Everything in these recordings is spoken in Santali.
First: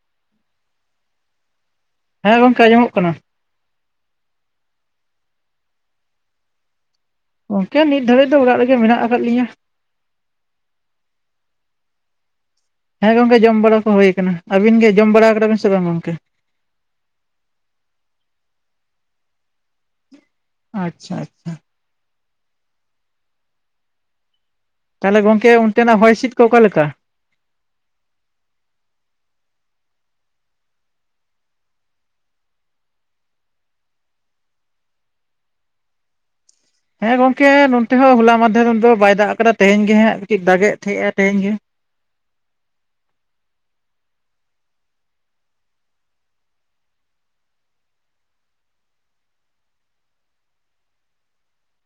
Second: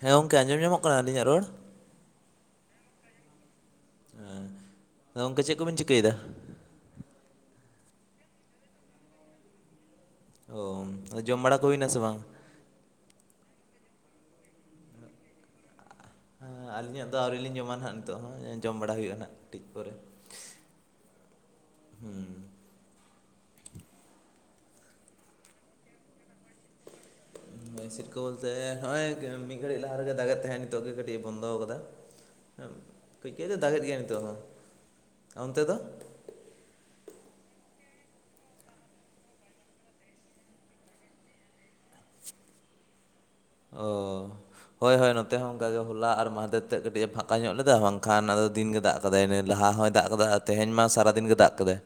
ᱦᱮᱸ ᱜᱚᱝᱠᱮᱸ ᱟᱡᱚᱢ ᱧᱟᱢᱚᱜ ᱠᱟᱱᱟ ᱟᱹᱞᱤᱧᱟᱜ ᱨᱚᱲ? ᱦᱮᱸ ᱜᱚᱝᱢ ᱠᱮᱸ ᱟᱸᱡᱚᱢᱚᱜ ᱠᱟᱱᱟ ᱾ ᱦᱮᱸ ᱟᱫᱚ ᱜᱚᱝᱠᱮ ᱪᱮᱜ ᱠᱚᱵᱮᱱ ᱪᱤᱠᱟᱹᱭᱫᱟ? ᱜᱚᱝᱠᱮ ᱱᱤᱛ ᱫᱷᱟᱹᱵᱤᱡ ᱫᱚ ᱚᱲᱟᱜ ᱨᱮᱜᱮ ᱢᱮᱱᱟᱜ ᱠᱟᱜ ᱞᱤᱧᱟᱹ ᱾ ᱚᱝ ᱡᱚᱢ ᱵᱟᱲᱟ ᱠᱚ ᱦᱩᱭᱱᱟ ᱥᱮ ᱵᱟᱝ? ᱦᱮᱸ ᱜᱚᱝᱠᱮ ᱡᱚᱢ ᱵᱟᱲᱟ ᱠᱚ ᱦᱩᱭ ᱠᱟᱱᱟ, ᱟᱹᱵᱤᱱ ᱜᱮ ᱡᱚᱢ ᱵᱟᱲᱟ ᱠᱟᱫᱟ ᱵᱤᱱ ᱥᱮ ᱵᱟᱝ ᱜᱚᱝᱠᱮ? ᱦᱮᱸ ᱟᱹᱞᱤᱧᱟᱜ ᱫᱚ ᱟᱹᱣᱨᱤ ᱞᱤᱧ ᱡᱚᱢᱟ ᱱᱟᱦᱟᱜ ᱱᱤᱛᱚᱜ ᱦᱚᱸ ᱡᱚᱢ ᱵᱟᱲᱟ ᱦᱩᱭᱩᱜᱼᱟ ᱱᱟᱦᱟᱜ ᱠᱟᱴᱤᱪ ᱯᱚᱨᱮ ᱾ ᱟᱪᱷᱟ ᱟᱪᱷᱟ ᱾ ᱦᱩᱸᱻ᱾ ᱛᱟᱞᱦᱮ ᱜᱚᱝᱠᱮ ᱚᱱᱛᱮ ᱱᱟᱜ ᱦᱚᱭ ᱦᱤᱥᱤᱫ ᱠᱚ ᱚᱠᱟᱞᱮᱠᱟ? ᱦᱤᱥᱤᱫ ᱠᱚ ᱵᱚᱞᱛᱮ ᱦᱚᱜᱼᱚᱭ ᱢᱤᱫ ᱜᱷᱟᱹᱲᱤᱡ ᱞᱟᱦᱟ ᱨᱮᱜᱮ ᱫᱟᱜᱮᱜ ᱛᱟᱦᱮᱸᱜ, ᱱᱤᱛᱚᱜ ᱜᱮ ᱠᱟᱹᱴᱤᱡ ᱵᱚᱱᱫᱚ ᱠᱟᱫᱟ ᱾ ᱠᱟᱹᱡ ᱠᱟᱹᱡ ᱫᱚ ᱫᱟᱜᱮᱜ ᱜᱮᱭᱟ ᱱᱤᱛᱚᱜ ᱦᱚᱸ ᱚᱱᱛᱮ ᱫᱚ? ᱦᱮᱸ ᱜᱚᱝᱠᱮ ᱱᱚᱛᱮ ᱦᱚᱸ ᱦᱚᱞᱟ ᱢᱟᱫᱽᱷᱮᱨ ᱫᱚ ᱵᱟᱭ ᱫᱟᱜ ᱠᱟᱫᱟ, ᱛᱮᱦᱮᱧ ᱜᱮ ᱦᱟᱸᱜ ᱠᱟᱹᱡ ᱫᱟᱜ ᱮᱫ ᱛᱟᱦᱮᱸᱜᱼᱟ, ᱛᱮᱦᱮᱧ ᱜᱮ᱾ ᱚᱸᱻ᱾ ᱦᱳᱭᱻ ᱦᱳᱭᱻ ᱱᱚᱛᱮ ᱦᱚᱸ, ᱚᱱᱠᱟ ᱜᱮ ᱦᱚᱞᱟ ᱟᱨ ᱢᱟᱦᱫᱮᱨ ᱛᱮᱫ ᱠᱟᱹᱴᱤᱡ ᱮ ᱯᱷᱟᱸᱠᱟ ᱧᱚᱜ ᱞᱮᱫᱟ᱾ ᱵᱟᱝ ᱠᱷᱟᱱ ᱟᱫᱚ ᱫᱤᱱ ᱜᱮ ᱫᱟᱜ ᱠᱟᱫᱟᱭ ᱞᱟᱦᱟ ᱦᱚᱸᱭ ᱫᱟᱜ ᱠᱟᱫᱟ, ᱟᱨ ᱛᱮᱦᱮᱧ ᱢᱟ ᱥᱟᱨᱟᱫᱤᱱ ᱜᱮᱭ ᱫᱟᱜ ᱠᱟᱫᱟᱭ᱾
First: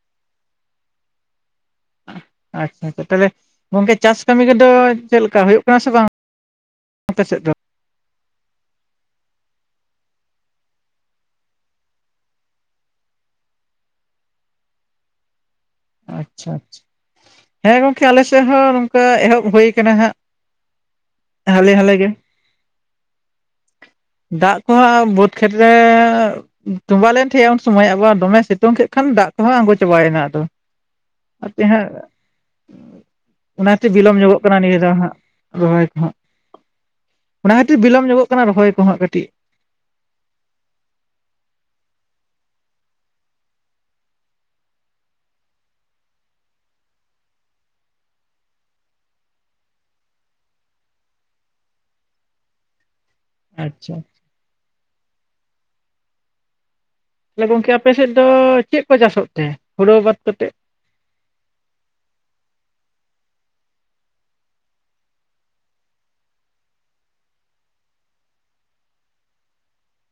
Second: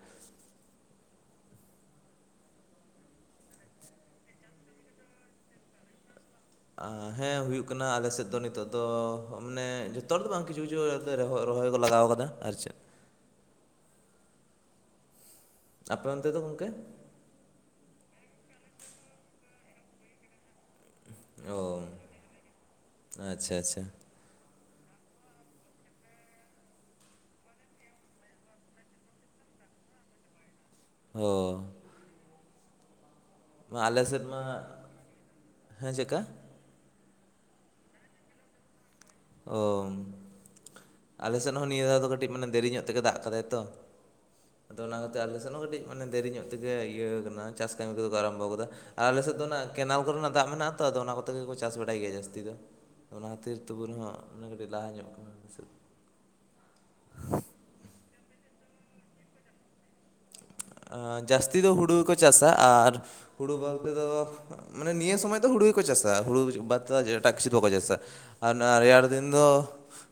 ᱟᱪᱪᱷᱟᱻ ᱟᱪᱪᱷᱟᱻ᱾ ᱛᱚᱵᱮ ᱜᱚᱝᱠᱮ ᱪᱟᱥ ᱠᱟᱹᱢᱤ ᱠᱚᱫᱚ ᱪᱮᱫᱞᱮᱠᱟ ᱦᱳᱭᱳᱜ ᱠᱟᱱᱟ ᱥᱮ ᱵᱟᱝ? ᱟᱯᱮ ᱟᱸᱻᱦᱮᱸ ᱥᱮᱫ ᱫᱚ ᱦᱩᱭᱩᱜ ᱠᱟᱱᱟ, ᱟᱞᱮᱥᱮᱫ ᱫᱚ ᱱᱤᱛᱚᱜ ᱫᱚ ᱢᱟᱱᱮ, ᱡᱚᱛᱚ ᱦᱚᱲ ᱫᱚ ᱵᱟᱝ ᱠᱤᱪᱷᱩ ᱠᱤᱪᱷᱩ ᱠᱟᱛᱮ ᱨᱚᱦᱚᱭ ᱠᱚ ᱞᱟᱜᱟᱣ ᱠᱟᱫᱟ ᱟᱨ ᱪᱮᱜ᱾ ᱟᱯᱮ ᱚᱱᱛᱮ ᱫᱚ ᱟᱪᱪᱷᱟᱻ ᱜᱚᱝᱠᱮ ᱟᱪᱪᱷᱟᱻ᱾ ᱦᱮᱸ ᱜᱚᱝᱠᱮ ᱟᱞᱮ ᱥᱮᱜ ᱦᱚᱸ ᱱᱚᱝᱠᱟ ᱮᱦᱚᱵ ᱦᱩᱭ ᱠᱟᱱᱟ ᱦᱟᱸᱜ᱾ ᱚ ᱦᱟᱞᱮ ᱦᱟᱞᱮ ᱜᱮ᱾ ᱟᱪᱪᱷᱟ ᱟᱪᱪᱷᱟ ᱫᱟᱜ ᱠᱚᱦᱚᱸ ᱵᱟᱹᱫᱽ ᱠᱷᱮᱛ ᱨᱮ ᱛᱚᱸᱵᱟ ᱞᱮᱱ ᱛᱮᱦᱮᱸᱼᱟ ᱩᱱ ᱥᱚᱢᱚᱭ ᱟᱵᱟᱨ ᱫᱚᱢᱮ ᱥᱤᱛᱩᱝ ᱠᱮᱜ ᱠᱷᱟᱱ ᱫᱟᱜ ᱠᱚᱦᱚᱸ ᱟᱬᱜᱚ ᱪᱟᱲᱟᱭ ᱱᱟ ᱟᱫᱚ᱾ ᱟᱯᱮ ᱚ ᱦᱟᱸᱜ ᱢᱟ ᱚᱱᱟᱛᱮ ᱟᱞᱮ ᱵᱤᱞᱚᱢ ᱥᱮᱫ ᱧᱚᱜᱚᱜ ᱢᱟ ᱠᱟᱱᱟ ᱱᱤᱭᱟᱹ ᱫᱷᱟᱣ ᱦᱟᱸᱜ ᱨᱚᱦᱚᱭ ᱦᱮᱸ ᱠᱚ ᱦᱟᱸᱜ ᱪᱮᱫᱠᱟ ᱾ ᱚᱱᱟ ᱠᱷᱟᱹᱛᱤᱨ ᱵᱤᱞᱚᱢ ᱧᱚᱜᱚᱜ ᱠᱟᱱᱟ ᱨᱚᱦᱚᱭ ᱠᱚ ᱦᱟᱸᱜ ᱠᱟᱹᱴᱤᱡ ᱾ ᱳᱸᱻ ᱟᱞᱮ ᱥᱮᱫ ᱦᱚᱸ ᱱᱤᱭᱟᱹ ᱫᱷᱟᱣ ᱫᱚ ᱠᱟᱹᱴᱤᱡ ᱢᱟᱱᱮ ᱫᱮᱨᱤ ᱧᱚᱜ ᱠᱟᱛᱮ ᱫᱟᱜ ᱠᱟᱫᱟᱭ ᱛᱚ᱾ ᱟᱫᱚ ᱚᱱᱟ ᱠᱟᱛᱮ ᱟᱞᱮᱥᱮᱱ ᱦᱚᱸ ᱠᱟᱹᱴᱤᱡ ᱢᱟᱱᱮ ᱫᱮᱨᱤ ᱧᱚᱜ ᱛᱮ ᱜᱮ ᱤᱭᱟᱹ ᱠᱟᱱᱟ, ᱪᱟᱥ ᱠᱟᱹᱢᱤ ᱠᱚᱫᱚ ᱠᱚ ᱟᱨᱟᱢᱵᱚ ᱠᱟᱫᱟ᱾ ᱟᱨ ᱟᱞᱮᱥᱮᱫ ᱫᱚ ᱚᱱᱟ ᱠᱮᱱᱟᱞ ᱠᱚᱨᱮᱱᱟᱜ ᱫᱟᱜ ᱢᱮᱱᱟᱜᱼᱟ ᱛᱚ, ᱟᱫᱚ ᱚᱱᱟ ᱠᱚᱛᱮ ᱜᱮᱠᱚ ᱪᱟᱥ ᱵᱟᱲᱟᱭ ᱜᱮᱭᱟ ᱡᱟᱹᱥᱛᱤ ᱫᱚ᱾ ᱚᱱᱟ ᱠᱷᱟᱹᱛᱤᱨ ᱛᱚᱵᱩ ᱟᱪᱪᱷᱟ ᱨᱮᱦᱚᱸ ᱚᱱᱟ ᱠᱟᱹᱴᱤᱡ ᱞᱟᱦᱟ ᱧᱚᱜ ᱠᱟᱱᱟ᱾ ᱛᱟᱦᱚᱞᱮ ᱜᱚᱝᱠᱮ ᱟᱯᱮᱥᱮᱫ ᱫᱚ, ᱪᱮᱫ ᱠᱚ ᱪᱟᱥᱚᱜ ᱛᱮ, ᱦᱳᱲᱳ ᱵᱟᱫ ᱠᱟᱛᱮᱜ? ᱟᱸᱻ, ᱡᱟᱹᱥᱛᱤ ᱫᱚ ᱦᱩᱲᱩ ᱜᱮᱠᱚ ᱪᱟᱥᱟ ᱟᱨ ᱦᱩᱲᱩ ᱵᱟᱛ ᱫᱚ ᱢᱟᱱᱮ ᱱᱤᱭᱟᱹ ᱥᱚᱢᱚᱭ ᱫᱚ ᱦᱩᱲᱩ ᱜᱮᱠᱚ ᱪᱟᱥᱟ, ᱦᱩᱲᱩ ᱵᱟᱛ ᱠᱟᱛᱮ ᱮᱡᱟᱴᱜ ᱠᱤᱪᱩ ᱵᱟᱠᱚ ᱪᱟᱥᱟ᱾ ᱟᱨ ᱚᱱᱟ ᱨᱮᱭᱟᱲ ᱫᱤᱱ ᱫᱚ,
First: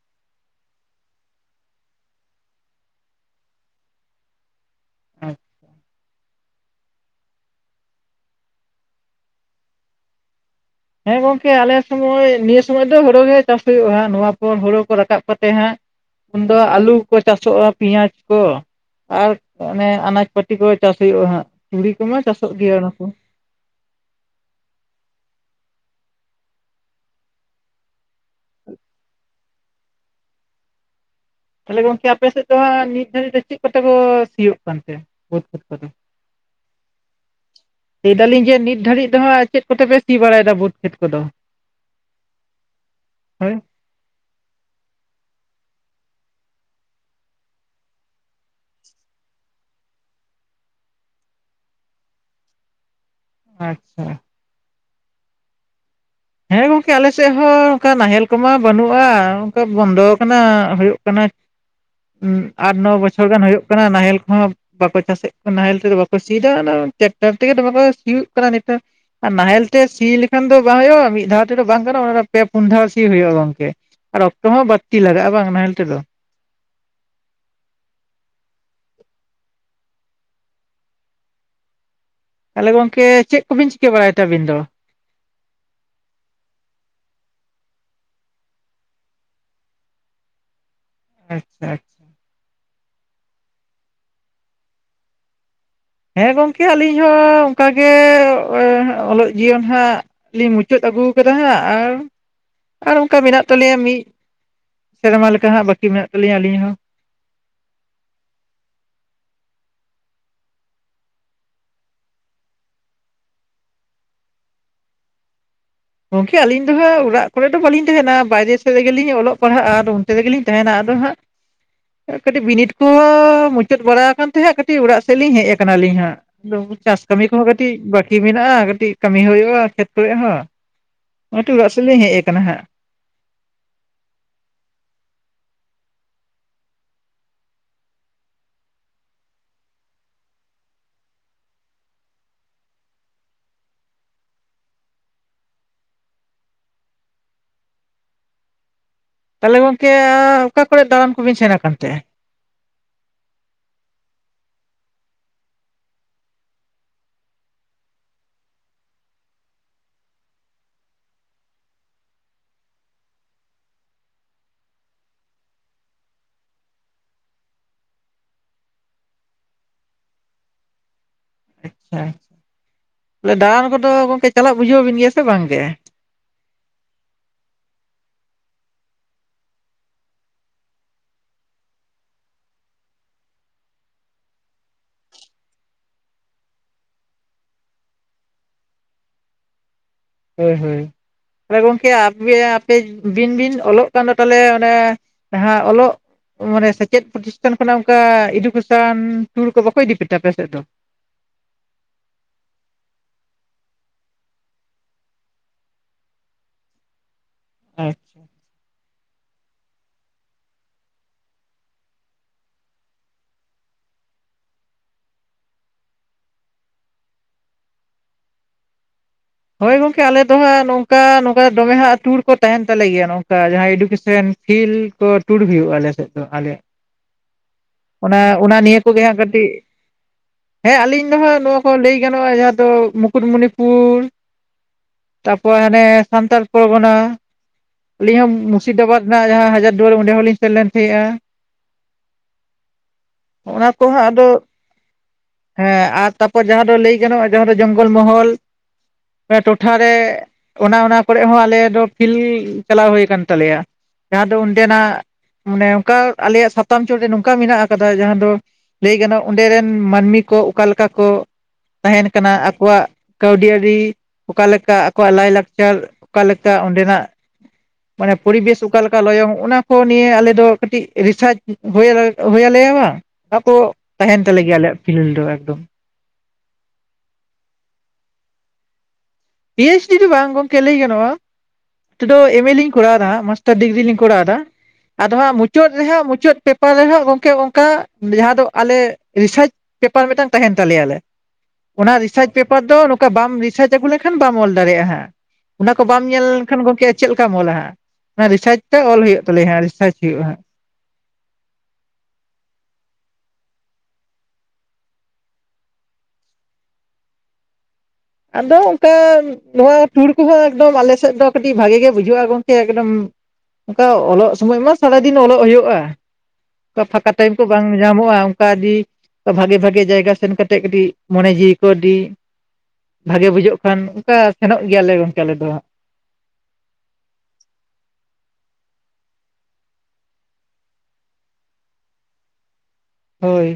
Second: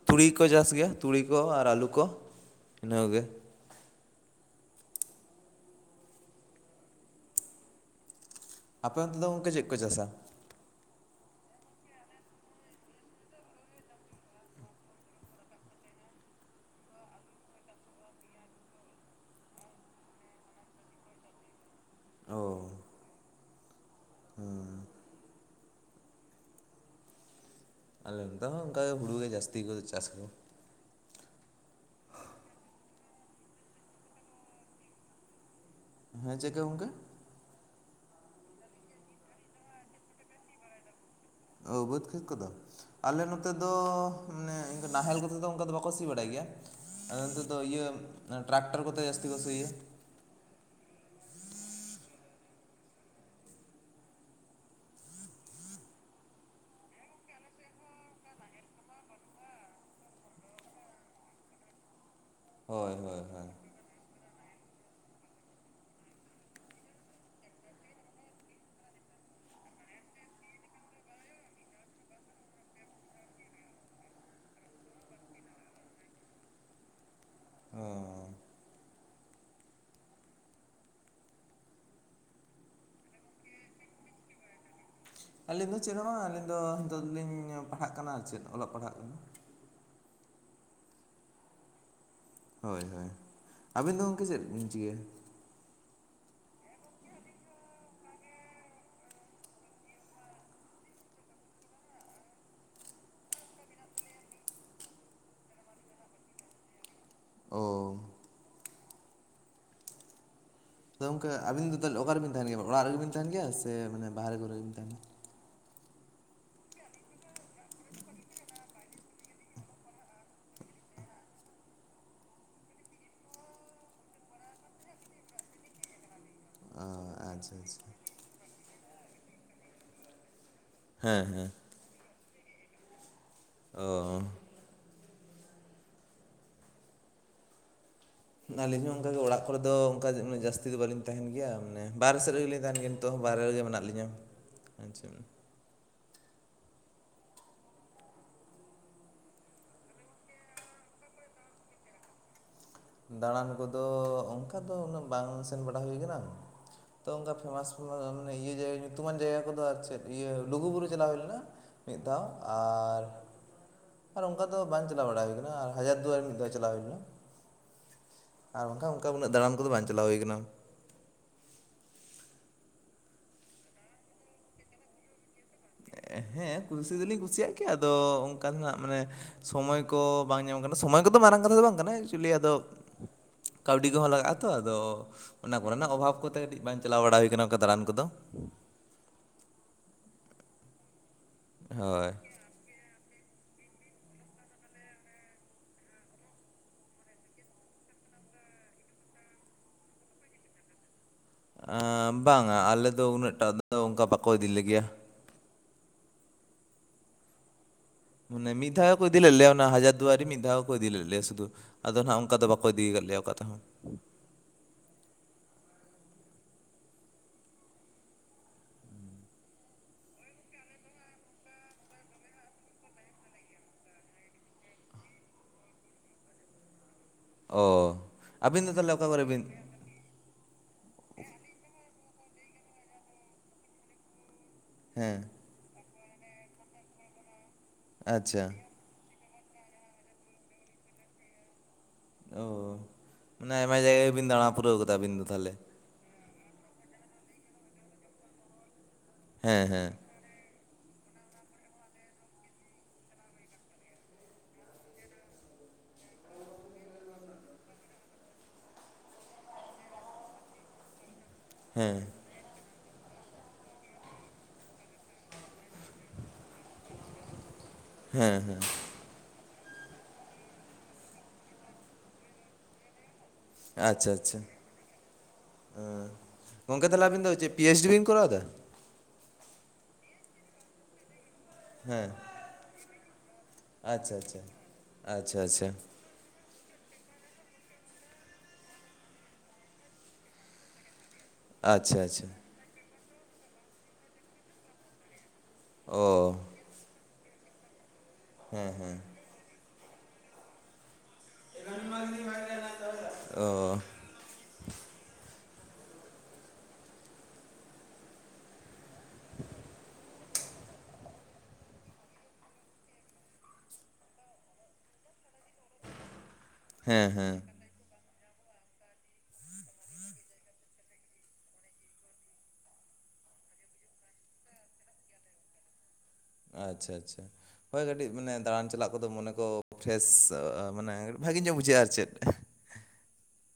ᱛᱩᱲᱤ ᱠᱚ ᱪᱟᱥ ᱜᱮᱭᱟ ᱛᱩᱲᱤ ᱠᱚ ᱟᱨ ᱟᱞᱩ ᱠᱚ᱾ ᱤᱱᱟᱹ ᱠᱚ ᱜᱮ᱾ ᱟᱪ ᱟᱯᱮ ᱚᱱᱛᱮ ᱫᱚ ᱜᱚᱝᱠᱮ ᱪᱮᱫ ᱠᱚ ᱪᱟᱥᱟ? ᱦᱮᱸ ᱜᱚᱝᱠᱮ ᱟᱞᱮ ᱥᱚᱢᱚᱭ ᱱᱤᱭᱟᱹ ᱥᱚᱢᱚᱭ ᱫᱚ ᱦᱳᱲᱳ ᱜᱮ ᱪᱟᱥ ᱦᱳᱭᱳᱜᱼᱟ᱾ ᱱᱚᱣᱟ ᱯᱚᱨ ᱦᱳᱲᱳ ᱠᱚ ᱨᱟᱠᱟᱵᱽ ᱠᱟᱛᱮ ᱦᱟᱸᱜ ᱩᱱᱫᱚ ᱟᱞᱩ ᱠᱚ ᱪᱟᱥᱚᱜᱼᱟ, ᱯᱮᱸᱭᱟᱡ ᱠᱚ᱾ ᱟᱨ ᱚᱱᱮ ᱟᱱᱟᱡᱽ ᱯᱟᱹᱛᱤ ᱠᱚ ᱪᱟᱥ ᱦᱩᱭᱩᱜᱼᱟ, ᱦᱟᱸᱜ ᱛᱩᱲᱤ ᱠᱚᱢᱟ ᱪᱟᱥᱚᱜ ᱜᱮᱭᱟ᱾ ᱠᱚ ᱦᱟᱸᱻ᱾ ᱟᱞᱮ ᱱᱳᱛᱮ ᱦᱚᱸ ᱚᱱᱠᱟ ᱜᱮ ᱦᱩᱲᱩ ᱜᱮ ᱡᱟᱹᱥᱛᱤ ᱠᱚ ᱪᱟᱥ ᱠᱚ᱾ ᱛᱟᱞᱦᱮ ᱜᱚᱝᱠᱮ ᱟᱯᱮ ᱥᱮᱫ ᱫᱚ ᱦᱟᱸᱜ ᱱᱤᱛ ᱫᱷᱟᱹᱵᱤᱡ ᱫᱚ, ᱪᱮᱫ ᱠᱚᱛᱮ ᱠᱚ ᱥᱤᱭᱳᱜ ᱠᱟᱱᱛᱮ ᱵᱟᱹᱫᱽ ᱠᱷᱮᱛ ᱠᱚᱫᱚ? ᱦᱮᱸ ᱪᱮᱫᱠᱟ ᱜᱚᱝᱠᱮ? ᱞᱟᱹᱭ ᱫᱟᱞᱤᱧ ᱡᱮ ᱱᱤᱛ ᱫᱷᱟᱨᱤᱡ ᱫᱚ ᱦᱟᱸᱜ ᱪᱮᱫ ᱠᱚᱛᱮᱯᱮ ᱥᱤ ᱵᱟᱲᱟᱭᱫᱟ ᱵᱟᱹᱫᱽ ᱠᱷᱮᱛ ᱠᱚᱫᱚ? ᱚ ᱵᱟᱹᱫᱽ ᱠᱷᱮᱛ ᱠᱚᱫᱚ? ᱟᱞᱮ ᱱᱚᱛᱮ ᱦᱳᱭ ᱫᱚ ᱢᱟᱱᱮ ᱱᱟᱦᱮᱞ ᱠᱚᱛᱮ ᱫᱚ ᱚᱱᱠᱟ ᱫᱚ ᱵᱟᱠᱚ ᱥᱤ ᱵᱟᱲᱟᱭ ᱜᱮᱭᱟ? ᱟᱫᱚ ᱱᱤᱛᱳᱜ ᱫᱚ ᱤᱭᱟᱹ ᱴᱨᱟᱠᱴᱚᱨ ᱠᱚᱛᱮ ᱡᱟᱹᱥᱛᱤ ᱠᱚ ᱥᱤᱭᱟ ᱾ ᱟᱪᱪᱷᱟ ᱦᱮᱸ ᱜᱚᱝᱠᱮ ᱟᱞᱮᱥᱮᱫ ᱦᱚᱸ ᱚᱱᱠᱟ ᱱᱟᱦᱮᱞ ᱠᱚᱢᱟ ᱵᱟᱹᱱᱩᱜᱼᱟ᱾ ᱚᱱᱠᱟ ᱵᱚᱱᱫᱚ ᱟᱠᱟᱱᱟ ᱦᱩᱭᱩᱜ ᱠᱟᱱᱟ᱾ ᱩᱸ ᱟᱴ, ᱱᱚ ᱦᱳᱭ ᱦᱳᱭ ᱵᱚᱪᱷᱚᱨ ᱜᱟᱱ ᱦᱳᱭ ᱦᱩᱭᱩᱜ ᱠᱟᱱᱟ ᱱᱟᱦᱮᱞ ᱠᱚᱦᱚᱸ ᱵᱟᱠᱚ ᱪᱟᱥᱮᱫ ᱠᱟᱱᱟ ᱱᱟᱦᱮᱞ ᱛᱮᱫᱚ ᱵᱟᱠᱚ ᱥᱤᱭᱫᱟ ᱴᱨᱟᱠᱴᱟᱨ ᱛᱮᱜᱮ ᱵᱟ ᱥᱤᱭᱳᱜ ᱠᱟᱱᱟ ᱱᱮᱛᱟᱨ ᱟᱨ ᱱᱟᱦᱮᱞ ᱛᱮ ᱥᱤ ᱞᱮᱠᱷᱟᱱ ᱫᱚ ᱵᱟᱝ ᱦᱩᱭᱩᱜᱼᱟ᱾ ᱢᱤᱫ ᱫᱷᱟᱣ ᱛᱮ ᱫᱚ ᱵᱟᱝ ᱜᱟᱱᱚᱜ ᱚᱱᱟ ᱯᱮ, ᱯᱩᱱ ᱫᱷᱟᱣ ᱥᱤ ᱦᱩᱭᱩᱜᱼᱟ ᱜᱚᱝᱠᱮ᱾ ᱟᱨ ᱚᱠᱛᱚ ᱦᱚᱸ ᱵᱟᱹᱲᱛᱤ ᱞᱟᱜᱟᱜᱼᱟ ᱵᱟᱝ ᱱᱟᱦᱮᱞ ᱛᱮ ᱫᱚ ᱚ ᱛᱟᱦᱚᱞᱮ ᱜᱚᱝᱢᱠᱮ ᱪᱮᱫ ᱠᱚᱵᱤᱱ ᱪᱤᱠᱟᱹ ᱵᱟᱲᱟᱭᱮᱫ ᱟᱹᱵᱤᱱ ᱫᱚ ᱟᱹᱞᱤᱧ ᱫᱚ ᱪᱮᱫ ᱦᱚᱸ ᱵᱟᱝ ᱟᱹᱞᱤᱧ ᱫᱚ ᱱᱤᱛᱚᱜ ᱞᱤᱧ ᱯᱟᱲᱦᱟᱜ ᱠᱟᱱᱟ ᱪᱮᱫ ᱚᱞᱚᱜ ᱯᱟᱲᱦᱟᱜ ᱟᱪᱪᱷᱟ ᱟᱪᱪᱷᱟ ᱦᱳᱭ ᱦᱳᱭ ᱟᱵᱤᱱ ᱫᱚ ᱜᱚᱢᱠᱮ ᱪᱮᱫ ᱵᱤᱱ ᱪᱤᱠᱟᱹᱭᱟ ᱦᱮᱸ ᱜᱚᱝᱠᱮ ᱟᱹᱞᱤᱧ ᱦᱚᱸ ᱚᱱᱠᱟᱜᱮ ᱚᱞᱚᱜ ᱡᱤᱭᱚᱱ ᱦᱟᱸᱜ ᱞᱤᱧ ᱢᱩᱪᱟᱹᱫ ᱟᱹᱜᱩ ᱟᱠᱟᱫᱟ ᱦᱟᱸᱜ ᱟᱨ, ᱟᱨ ᱚᱱᱠᱟ ᱢᱮᱱᱟᱜ ᱛᱟᱞᱮᱭᱟ ᱢᱤᱫ ᱥᱮᱨᱢᱟ ᱞᱮᱠᱟ ᱦᱟᱜ ᱵᱟᱹᱠᱤ ᱢᱮᱱᱟᱜ ᱛᱟᱹᱞᱤᱧᱟ ᱟᱹᱞᱤᱧ ᱦᱚᱸ ᱚ᱾ ᱛᱚ ᱜᱚᱢᱠᱮ ᱟᱹᱵᱤᱱ ᱫᱚ ᱛᱟᱦᱚᱞᱮ ᱚᱠᱟ ᱨᱮᱵᱤᱱ ᱛᱟᱦᱮᱸᱱ ᱜᱮᱭᱟ, ᱚᱲᱟᱜ ᱨᱮᱜᱮ ᱵᱤᱱ ᱛᱟᱸᱦᱮᱱ ᱜᱮᱭᱟ ᱥᱮ ᱢᱟᱱᱮ ᱵᱟᱦᱨᱮ ᱠᱚᱨᱮ ᱜᱮ ᱵᱤᱱ ᱛᱟᱦᱮᱸᱱᱟ? ᱜᱚᱝᱠᱮ ᱟᱹᱞᱤᱧ ᱫᱚ ᱦᱟᱸᱜ ᱚᱲᱟᱜ ᱠᱚᱨᱮ ᱫᱚ ᱵᱟᱹᱞᱤᱧ ᱛᱟᱦᱮᱸᱱᱟ᱾ ᱵᱟᱭᱨᱮ ᱥᱮᱫ ᱨᱮᱜᱮ ᱞᱤᱧ ᱚᱞᱚᱜ ᱯᱟᱲᱦᱟᱜᱼᱟ ᱟᱫᱚ ᱯᱷᱤᱨᱤ ᱜᱮᱞᱤᱧ ᱛᱟᱦᱮᱸᱱᱟ ᱟᱫᱚ ᱦᱟᱸᱜ ᱠᱟᱹᱴᱤᱡ ᱵᱤᱱᱤᱰ ᱠᱚᱦᱚᱸ ᱢᱩᱪᱟᱹᱫ ᱵᱟᱲᱟᱣ ᱟᱠᱟᱱ ᱛᱟᱦᱮᱸᱜ, ᱠᱟᱹᱴᱤᱡ ᱚᱲᱟᱜ ᱥᱮᱫ ᱞᱤᱧ ᱦᱮᱡ ᱟᱠᱟᱱᱟ ᱟᱹᱞᱤᱧ ᱦᱟᱸᱜ᱾ ᱫᱚ ᱚ ᱪᱟᱥ ᱠᱟᱹᱢᱤ ᱠᱚᱦᱚᱸ ᱟᱪᱪᱷᱟ ᱠᱟᱹᱴᱤᱡ ᱟᱪᱪᱷᱟ ᱵᱟᱠᱤ ᱢᱮᱱᱟᱜᱼᱟ ᱠᱟᱹᱴᱤᱡ ᱠᱟᱹᱢᱤ ᱦᱩᱭᱩᱜᱼᱟ ᱠᱷᱮᱛ ᱠᱚᱨᱮ ᱦᱚᱸ᱾ ᱦᱮᱸ ᱦᱮᱸ ᱠᱟᱹᱴᱤᱡ ᱚᱲᱟᱜ ᱥᱮᱫ ᱞᱤᱧ ᱦᱮᱡ ᱠᱟᱱᱟ ᱦᱟᱸᱜ᱾ ᱚ᱾ ᱟᱹᱞᱤᱧ ᱦᱚᱸ ᱚᱱᱠᱟ ᱜᱮ ᱚᱲᱟᱜ ᱠᱚᱨᱮ ᱫᱚ ᱚᱱᱠᱟ ᱩᱱᱟᱹᱜ ᱡᱟᱹᱥᱛᱤ ᱫᱚ ᱵᱟᱹᱞᱤᱧ ᱛᱟᱦᱮᱱ ᱜᱮᱭᱟ᱾ ᱢᱟᱱᱮ ᱵᱟᱨᱦᱮ ᱥᱮᱫ ᱨᱮᱜᱮᱞᱤᱧ ᱛᱟᱦᱮᱱ ᱜᱮᱭᱟ᱾ ᱛᱚᱜ ᱦᱚᱸ ᱵᱟᱭᱨᱮ ᱨᱮᱜᱮ ᱢᱮᱱᱟᱜ ᱞᱤᱧᱟᱹ, ᱟᱪᱪᱷᱟ᱾ ᱛᱟᱦᱚᱞᱮ ᱜᱚᱝᱠᱮ ᱚᱠᱟ ᱠᱚᱨᱮ ᱫᱟᱬᱟᱱ ᱠᱚᱵᱤᱱ ᱥᱮᱱ ᱟᱠᱟᱱ ᱛᱮ? ᱫᱟᱬᱟᱱ ᱠᱚ ᱫᱚ ᱚᱱᱠᱟ ᱫᱚ ᱩᱱᱟᱹᱜ ᱵᱟᱝ ᱥᱮᱱ ᱵᱟᱲᱟ ᱦᱩᱭ ᱟᱠᱟᱱᱟ ᱛᱚ ᱚᱱᱠᱟ ᱯᱷᱮᱢᱟᱥ ᱤᱭᱟᱹ ᱡᱟᱭᱜᱟ ᱧᱩᱛᱩᱢᱟᱱ ᱡᱟᱭᱜᱟ ᱠᱚᱫᱚ ᱟᱨ ᱪᱮᱫ ᱤᱭᱟᱹ ᱞᱩᱜᱩ ᱵᱩᱨᱩ ᱪᱟᱞᱟᱣ ᱦᱩᱭ ᱞᱮᱱᱟ᱾ ᱢᱤᱫ ᱫᱷᱟᱣ ᱟᱨ ᱟᱨ ᱚᱝᱠᱟ ᱫᱚ ᱵᱟᱝ ᱪᱟᱞᱟᱣ ᱵᱟᱲᱟ ᱦᱩᱭ ᱠᱟᱱᱟ ᱟᱨ ᱦᱟᱡᱟᱨ ᱫᱩᱣᱟᱹᱨᱤ ᱢᱤᱫ ᱫᱷᱟᱣ ᱪᱟᱞᱟᱣ ᱦᱩᱭ ᱞᱮᱱᱟ᱾ ᱟᱨ ᱵᱟᱝᱠᱷᱟ ᱚᱝᱠᱟ ᱩᱱᱟᱹᱜ ᱫᱟᱲᱟᱱ ᱠᱚᱫᱚ ᱵᱟᱝ ᱪᱟᱞᱟᱣ ᱦᱩᱭ ᱠᱟᱱᱟ᱾ ᱟᱪᱪᱷᱟ ᱵᱚᱞᱮ ᱫᱟᱬᱟᱱ ᱠᱚᱫᱚ ᱜᱚᱝᱠᱮ ᱪᱟᱞᱟᱜ ᱵᱩᱡᱷᱟᱹᱣ ᱵᱤᱱ ᱜᱮᱭᱟ ᱥᱮ ᱵᱟᱝᱜᱮ? ᱦᱮᱸ ᱠᱩᱥᱤ ᱫᱩᱞᱤᱧ ᱠᱩᱥᱤᱭᱟᱜ ᱜᱮᱭᱟ ᱟᱫᱚ ᱚᱱᱠᱟ ᱫᱚ ᱱᱟᱜ ᱢᱟᱱᱮ ᱥᱚᱢᱚᱭ ᱠᱚ ᱵᱟᱝ ᱧᱟᱢᱚᱜ ᱠᱟᱱᱟ ᱥᱚᱢᱚᱭ ᱠᱚᱫᱚ ᱢᱟᱨᱟᱝ ᱠᱟᱛᱷᱟ ᱫᱚ ᱵᱟᱝ ᱠᱟᱱᱟ ᱮᱠᱪᱩᱞᱤ ᱟᱫᱚ ᱠᱟᱹᱣᱰᱤ ᱠᱚᱦᱚᱸ ᱞᱟᱜᱟᱜᱼᱟ ᱛᱚ ᱟᱫᱚ ᱚᱱᱟ ᱠᱚᱨᱮᱱᱟᱜ ᱚᱵᱷᱟᱵ ᱠᱚᱛᱮ ᱠᱟᱹᱴᱤᱡ ᱵᱟᱝ ᱪᱟᱞᱟᱣ ᱵᱟᱲᱟ ᱦᱩᱭ ᱠᱟᱱᱟ ᱚᱱᱠᱟ ᱫᱟᱬᱟᱱ ᱠᱚᱫᱚ᱾ ᱦᱳᱭ ᱦᱳᱭ, ᱛᱟᱦᱚᱞᱮ ᱜᱚᱝᱠᱮ ᱦᱳᱭ ᱟᱯᱮᱭᱟᱫ ᱠᱟᱹᱡ ᱵᱤᱱ ᱵᱤᱱ ᱚᱞᱚᱜ ᱠᱟᱱ ᱫᱚ ᱛᱟᱞᱦᱮ ᱚᱱᱮ ᱡᱟᱦᱟᱸ ᱚᱞᱚᱜ ᱢᱟᱱᱮ ᱥᱮᱪᱮᱫ ᱯᱨᱚᱛᱤᱥᱴᱷᱟᱱ ᱠᱷᱚᱱᱟᱜ ᱚᱱᱠᱟ ᱮᱰᱩᱠᱮᱥᱚᱱ ᱴᱩᱨ ᱠᱚ ᱵᱟᱠᱚ ᱤᱫᱤ ᱯᱮᱛᱮ ᱟᱯᱮ ᱥᱮᱫ ᱫᱚ? ᱵᱟᱝᱟ ᱟᱞᱮ ᱫᱚ ᱩᱱᱟᱹᱜ ᱴᱟ ᱫᱚ ᱚᱝᱠᱟ ᱵᱟᱠᱚ ᱤᱫᱤ ᱞᱮᱜᱮᱭᱟ᱾ ᱟᱪᱪᱷᱟ᱾ ᱢᱟᱱᱮ ᱢᱤᱫ ᱫᱷᱟᱣ ᱦᱚᱠᱚ ᱤᱫᱤ ᱞᱮᱫ ᱞᱮᱭᱟ ᱚᱱᱟ ᱦᱟᱡᱟᱨ ᱫᱩᱣᱟᱨᱤ ᱢᱤᱫᱷᱟᱣ ᱠᱚ ᱤᱫᱤ ᱞᱮᱫ ᱞᱮᱭᱟ ᱥᱩᱫᱷᱩ᱾ ᱟᱫᱚ ᱦᱟᱸᱜ ᱚᱱᱠᱟ ᱫᱚ ᱵᱟᱠᱚ ᱤᱫᱤᱭ ᱠᱟᱫ ᱞᱮᱭᱟ ᱚᱠᱟ ᱛᱮᱦᱚᱸ᱾ ᱦᱳᱭ ᱜᱚᱝᱠᱮ ᱟᱞᱮ ᱫᱚ ᱦᱟᱸᱜ ᱱᱚᱝᱠᱟ ᱱᱚᱝᱠᱟ ᱫᱚᱢᱮ ᱦᱟᱸᱜ ᱴᱩᱨ ᱠᱚ ᱛᱟᱸᱦᱮᱱ ᱛᱟᱞᱮ ᱜᱮᱭᱟ ᱱᱚᱝᱠᱟ ᱡᱟᱦᱟᱸᱭ ᱮᱰᱩᱠᱮᱥᱚᱱ ᱯᱷᱤᱞ ᱠᱚ ᱴᱩᱨ ᱦᱩᱭᱩᱜᱼᱟ ᱟᱞᱮ ᱥᱮᱫ ᱫᱚ ᱟᱞᱮ ᱚ ᱚᱱᱟ, ᱚᱱᱟ ᱟᱹᱵᱤᱱ ᱫᱚ ᱱᱤᱭᱟᱹ ᱛᱟᱦᱚᱞᱮ ᱠᱚᱜᱮ ᱚᱠᱟ ᱦᱟᱸᱜ ᱠᱚᱨᱮ ᱵᱤᱱ ᱠᱟᱹᱴᱤᱡ ᱦᱮᱸ ᱟᱹᱞᱤᱧ ᱫᱚ ᱦᱟᱸᱜ ᱱᱚᱣᱟ ᱠᱚ ᱞᱟᱹᱭ ᱜᱟᱱᱚᱜᱼᱟ ᱡᱟᱦᱟᱸ ᱫᱚ ᱢᱩᱠᱩᱴᱢᱩᱱᱤᱯᱩᱨ ᱦᱮᱸ᱾ ᱠᱚᱭ ᱦᱟᱱᱮ ᱥᱟᱱᱛᱟᱞ ᱯᱚᱨᱜᱚᱱᱟ ᱟᱹᱞᱤᱧ ᱦᱚᱸ ᱟᱪᱪᱷᱟ ᱢᱩᱨᱥᱤᱫᱟᱵᱟᱫ ᱨᱮᱱᱟᱜ ᱡᱟᱦᱟᱸ ᱦᱟᱡᱟᱨ ᱫᱩᱣᱟᱹᱨ ᱚᱸᱰᱮ ᱦᱚᱸᱞᱤᱧ ᱥᱮᱱ ᱞᱮᱱ ᱛᱟᱦᱮᱸᱫᱼᱟ᱾ ᱚ, ᱢᱟᱱᱮ ᱚᱱᱟ ᱟᱭᱢᱟ ᱠᱚᱦᱚᱸ ᱡᱟᱭᱜᱟ ᱜᱮ ᱟᱫᱚ ᱵᱤᱱ ᱫᱟᱬᱟ ᱯᱩᱨᱟᱹᱣ ᱠᱟᱫᱟ ᱟᱹᱵᱤᱱ ᱫᱚ ᱛᱟᱦᱚᱞᱮ᱾ ᱦᱮᱸ ᱟᱨ ᱛᱟᱯᱚᱨ ᱡᱟᱦᱟᱸ ᱫᱚ ᱞᱟᱹᱭ ᱜᱟᱱᱚᱜᱼᱟ ᱡᱟᱦᱟᱸ ᱫᱚ ᱡᱚᱝᱜᱚᱞ ᱢᱚᱦᱚᱞ ᱦᱮᱸ ᱴᱚᱴᱷᱟ ᱦᱮᱸ ᱨᱮ ᱚᱱᱟ ᱚᱱᱟ ᱠᱚᱨᱮ ᱦᱚᱸ ᱟᱞᱮ ᱫᱚ ᱯᱷᱤᱞᱦᱤ ᱪᱟᱞᱟᱣ ᱦᱩᱭ ᱠᱟᱱ ᱛᱟᱞᱮᱭᱟ᱾ ᱡᱟᱦᱟᱸ ᱫᱚ ᱚᱸᱰᱮᱱᱟᱜ ᱢᱟᱱᱮ ᱱᱚᱝᱠᱟ ᱟᱞᱮᱭᱟᱜ ᱥᱟᱛᱟᱢ ᱪᱚᱰ ᱨᱮ ᱱᱚᱝᱠᱟ ᱢᱮᱱᱟᱜ ᱟᱠᱟᱫᱟ ᱡᱟᱦᱟᱸ ᱫᱚ ᱞᱟᱹᱭ ᱜᱟᱱᱚᱜ ᱚᱸᱰᱮ ᱨᱮᱱ ᱢᱟᱹᱱᱢᱤ ᱠᱚ ᱚᱠᱟ ᱞᱮᱠᱟ ᱠᱚ ᱦᱮᱸ ᱛᱟᱦᱮᱱ ᱠᱟᱱᱟ ᱟᱠᱚᱣᱟᱜ ᱠᱟᱹᱣᱰᱤ ᱟᱹᱨᱤ ᱚᱠᱟᱞᱮᱠᱟ ᱟᱠᱚᱣᱟᱜ ᱞᱟᱭᱼᱞᱟᱠᱪᱟᱨ ᱚᱠᱟᱞᱮᱠᱟ ᱚᱸᱰᱮᱱᱟᱜ᱾ ᱢᱟᱱᱮ ᱯᱚᱨᱤᱵᱮᱥ ᱩᱠᱟᱞ ᱚᱠᱟ ᱞᱚᱭᱚᱝ ᱚᱱᱟ ᱠᱚ ᱱᱤᱭᱮ ᱟᱞᱮ ᱫᱚ ᱠᱟᱹᱴᱤᱡ ᱨᱤᱥᱟᱨᱪ ᱦᱩᱭᱟᱹᱹ ᱦᱩᱭ ᱟᱞᱮᱭᱟ ᱵᱟᱝ᱾ ᱚᱱᱟ ᱠᱚ ᱟᱪᱪᱷᱟ ᱛᱟᱦᱮᱱ ᱟᱪᱪᱷᱟ᱾ ᱛᱟᱞᱮ ᱜᱮᱭᱟ ᱟᱞᱮᱭᱟᱜ ᱯᱷᱤᱞᱰ ᱫᱚ ᱮᱠᱫᱚᱢ ᱦᱮᱸ, ᱜᱚᱝᱠᱮ ᱛᱟᱦᱚᱞᱮ ᱟᱵᱤᱱ ᱫᱚ ᱪᱮᱫ ᱯᱤᱮᱭᱤᱪᱰᱤ ᱵᱤᱱ ᱠᱚᱨᱟᱣ ᱫᱟ? ᱯᱤᱮᱭᱤᱪᱰᱤ ᱫᱚ ᱵᱟᱝ ᱜᱚᱝᱠᱮ ᱞᱟᱹᱭ ᱜᱟᱱᱚᱜᱼᱟ ᱦᱮᱸ ᱛᱚᱫᱚ ᱮᱢᱮ ᱞᱤᱧ ᱠᱚᱨᱟᱣᱫᱟ ᱢᱟᱥᱴᱟᱨ ᱰᱤᱜᱽᱨᱤ ᱞᱤᱧ ᱟᱪᱪᱷᱟ ᱠᱚᱨᱟᱣ ᱫᱟ᱾ ᱟᱪᱪᱷᱟ ᱟᱫᱚ ᱦᱟᱸᱜ ᱟᱪᱪᱷᱟ ᱟᱪᱪᱷᱟ ᱢᱩᱪᱟᱹᱫ ᱨᱮᱦᱟᱸᱜ ᱢᱩᱪᱟᱹᱫ ᱯᱮᱯ ᱯᱟᱨ ᱨᱮᱦᱟᱸᱜ ᱜᱚᱝᱠᱮ ᱚᱝᱠᱟ ᱡᱟᱦᱟᱸ ᱫᱚ ᱟᱞᱮ ᱨᱤᱥᱟᱨᱪ ᱯᱮᱯᱟᱨ ᱢᱤᱫᱴᱟᱝ ᱛᱟᱦᱮᱸᱱ ᱛᱟᱞᱮᱭᱟ ᱟᱞᱮ᱾ ᱚᱱᱟ ᱟᱪᱪᱷᱟ ᱟᱪᱪᱷᱟ ᱨᱤᱥᱟᱨᱪ ᱯᱮᱯᱟᱨ ᱫᱚ ᱱᱚᱠᱟ ᱵᱟᱢ ᱨᱤᱥᱟᱨᱪ ᱟᱹᱜᱩ ᱞᱮᱠᱷᱟᱱ ᱵᱟᱢ ᱚᱞ ᱫᱟᱲᱮᱭᱟᱜᱼᱟ ᱦᱟᱸᱜ᱾ ᱚᱱᱟ ᱠᱚ ᱵᱟᱢ ᱚ ᱧᱮᱞ ᱞᱮᱠᱷᱟᱱ ᱜᱚᱢᱠᱮ ᱪᱮᱫ ᱞᱮᱠᱟᱢ ᱚᱞᱟ ᱦᱟᱸᱜ ᱚᱱᱟ ᱨᱤᱥᱟᱨᱪ ᱛᱮ ᱚᱞ ᱦᱩᱭᱩᱜ᱾ [unintelligible] ᱦᱟᱸᱜ ᱨᱤᱥᱟᱨᱪ ᱦᱩᱭᱩᱜᱼᱟ ᱾ [unintelligible] ᱚᱹᱹᱹ ᱟᱫᱚ ᱚᱱᱠᱟ ᱱᱚᱣᱟ ᱴᱩᱨ ᱠᱚᱦᱚᱸ ᱮᱠᱫᱚᱢ ᱟᱞᱮᱥᱮᱫ ᱫᱚ ᱠᱟᱹᱴᱤᱡ ᱵᱷᱟᱜᱤ ᱜᱮ ᱵᱩᱡᱷᱟᱹᱜᱼᱟ ᱜᱚᱝᱠᱮ ᱮᱠᱫᱚᱢ ᱚᱱᱠᱟ ᱚᱞᱚᱜ ᱥᱚᱢᱚᱭ ᱢᱟ ᱥᱟᱨᱟᱫᱤᱱ ᱚᱞᱚᱜ ᱦᱩᱭᱩᱜᱼᱟ ᱚᱱᱠᱟ ᱦᱮᱸ ᱯᱷᱟᱸᱠᱟ ᱴᱟᱭᱤᱢ ᱦᱮᱸ ᱠᱚ ᱵᱟᱝ ᱧᱟᱢᱚᱜᱼᱟ ᱚᱱᱠᱟ ᱟᱹᱰᱤ ᱵᱷᱟᱜᱮ ᱵᱷᱟᱜᱮ ᱡᱟᱭᱜᱟ ᱥᱮᱱ ᱠᱟᱛᱮᱜ ᱠᱟᱹᱴᱤᱡ ᱢᱚᱱᱮ ᱡᱤᱣᱤ ᱠᱚ ᱟᱹᱰᱤ ᱵᱷᱟᱜᱮ ᱵᱩᱡᱷᱟᱹᱜ ᱠᱷᱟᱱ ᱚᱱᱠᱟ ᱥᱮᱱᱚᱜ ᱜᱮᱭᱟᱞᱮ ᱜᱚᱝᱠᱮ ᱟᱞᱮ ᱫᱚ ᱟᱪᱪᱷᱟ ᱟᱪᱪᱷᱟ ᱦᱳᱭ ᱠᱟᱹᱴᱤᱡ ᱢᱟᱱᱮ ᱫᱟᱬᱟᱱ ᱪᱟᱞᱟᱜ ᱠᱚᱫᱚ ᱢᱚᱱᱮ ᱠᱚ ᱯᱷᱨᱮᱥ ᱢᱟᱱᱮ ᱵᱷᱟᱜᱮ ᱧᱚᱜ ᱵᱩᱡᱷᱟᱹᱜᱼᱟ ᱟᱨ ᱪᱮᱫ [inaudible] ᱦᱳᱭ